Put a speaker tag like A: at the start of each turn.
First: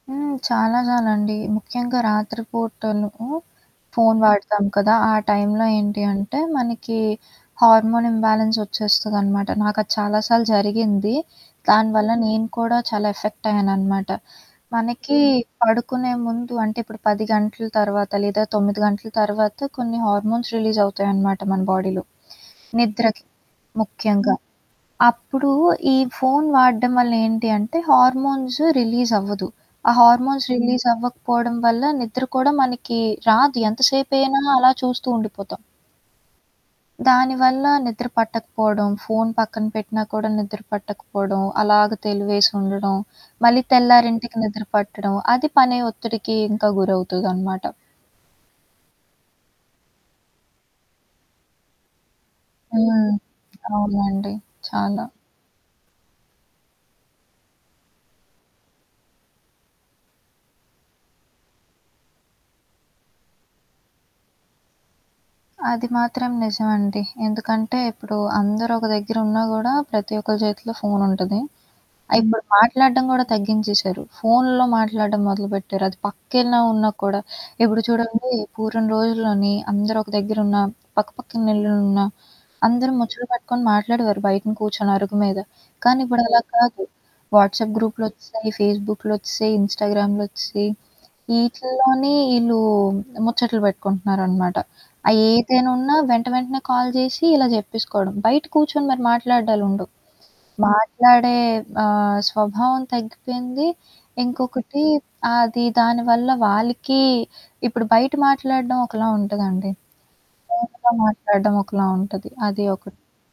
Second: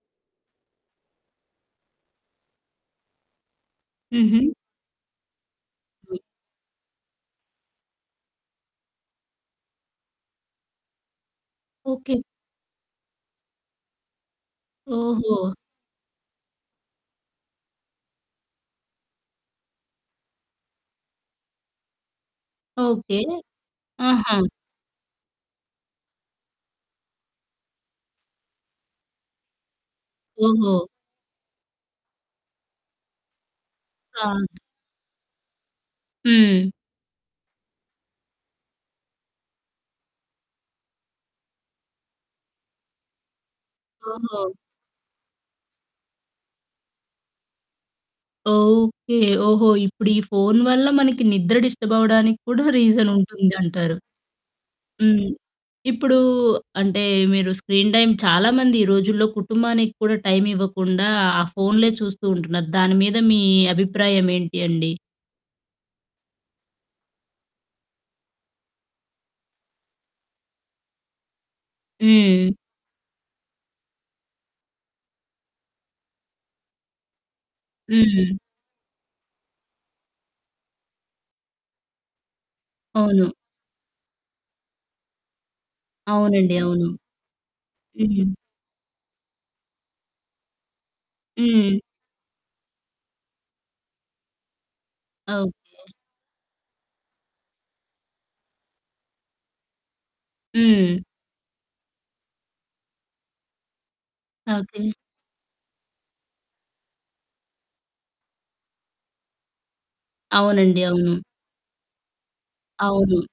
A: హ్మ్. చాలా చాలండి. ముఖ్యంగా రాత్రి పూటలు ఫోన్
B: హుహు.
A: వాడతాం కదా! ఆ టైం‌లో ఏంటి
B: హ్మ్.
A: అంటే మనకి హార్మోనింబాలెన్స్ ఒచ్చేస్తదనమాట. నాకది చాలా సార్లు జరిగింది. దానివల్ల
B: ఓకే.
A: నేను కూడా చాలా ఎఫెక్టయ్యాననమాట. మనకి
B: ఓహో!
A: పడుకునే ముందు అంటే ఇప్పుడు 10 గంటల తర్వాత లేదా 9 గంటల తర్వాత కొన్ని హార్మోన్స్ రిలీజవుతాయన్నమాట మన బాడీలో.
B: ఓకే.
A: నిద్రకి. ముఖ్యంగా.
B: ఆహా!
A: అప్పుడు ఈ ఫోన్ వాడడం వల్ల ఏంటి అంటే హార్మోన్స్ రిలీజ్ అవ్వదు. ఆ హార్మోన్స్
B: ఓహో!
A: రిలీజ్ అవ్వకపోవడం వల్ల నిద్రకూడా మనకి రాదు. ఎంతసేపైనా
B: అవును.
A: అలా చూస్తూ ఉండిపోతాం.
B: హ్మ్.
A: దానివల్ల నిద్ర పట్టకపోడం, ఫోన్ పక్కన పెట్టినా కూడా నిద్ర పట్టకపోడం. అలాగ తెలివేసి ఉండడం. మళ్ళీ తెల్లారింటికి
B: ఓహో!
A: నిద్ర పట్టడం. అది పనే ఒత్తిడికి ఇంకా గురవుతుదనమాట.
B: ఓకే. ఓహో! ఇప్పుడు ఈ ఫోన్ వల్ల మనకి నిద్ర డిస్టర్బ్ అవ్వడానిక్కూడా రీజన్
A: హ్మ్.
B: ఉంటుందంటారు.
A: అవునండి. చాలా.
B: హ్మ్. ఇప్పుడు అంటే మీరు స్క్రీన్ టైమ్ చాలామంది ఈ రోజుల్లో కుటుంబానికి కూడా టైం ఇవ్వకుండా ఆ ఫోన్లే చూస్తూ ఉంటున్నారు. దాని మీద మీ అభిప్రాయం ఏంటి అండి?
A: అది మాత్రం నిజమండి. ఎందుకంటే ఇప్పుడు అందరూ ఒక దెగ్గరున్నా గూడా ప్రతి ఒక్కరి చేతిలో ఫోన్ ఉంటది. ఆ ఇప్పుడు
B: హ్మ్.
A: మాట్లాడ్డం కూడా తగ్గించేశారు. ఫోన్లో మాట్లాడ్డం మొదలుపెట్టారు. అది పక్కెలాన ఉన్నా కూడా. ఇప్పుడు చూడండి
B: హ్మ్.
A: పూర్వం రోజుల్లోని అందరొక దెగ్గరున్నా పక్కపక్కల ఇల్లలున్న అందరూ ముచ్చలు
B: అవును.
A: పట్టుకొని మాట్లాడేవారు. బయటన కూర్చొని అరుగు మీద. కానీ ఇప్పుడలా
B: అవునండి
A: కాదు.
B: అవును.
A: వాట్స్‌అప్
B: హ్మ్.
A: గ్రూప్‌లొచ్చసాయి, ఫేస్‌బుక్‌లొచ్చేసాయి, ఇన్‌స్టాగ్రామ్‌లొచ్చేసాయి.
B: హ్మ్.
A: వీటిల్లోనే ఈళ్ళు ముచ్చట్లు పెట్టుకుంటున్నారనమాట. ఆహ్, ఏదైనా
B: ఓకే.
A: ఉన్నా వెంట వెంటనే కాల్ చేసి ఇలా చెప్పేసుకోవడం. బయట కూర్చొని మీరు మాట్లాడ్డాలుండవు.
B: హ్మ్.
A: మాట్లాడే ఆహ్, స్వభావం తగ్గిపోయింది. ఇంకొకటి
B: ఓకే.
A: అది దానివల్ల వాళ్ళకి ఇప్పుడు బయట మాట్లాడడం ఒకలా ఉంటదండి.
B: అవునండి.
A: ఫోనులో
B: అవును.
A: మాట్లాడడం ఒకలా ఉంటది. అది ఒకటి.
B: అవును.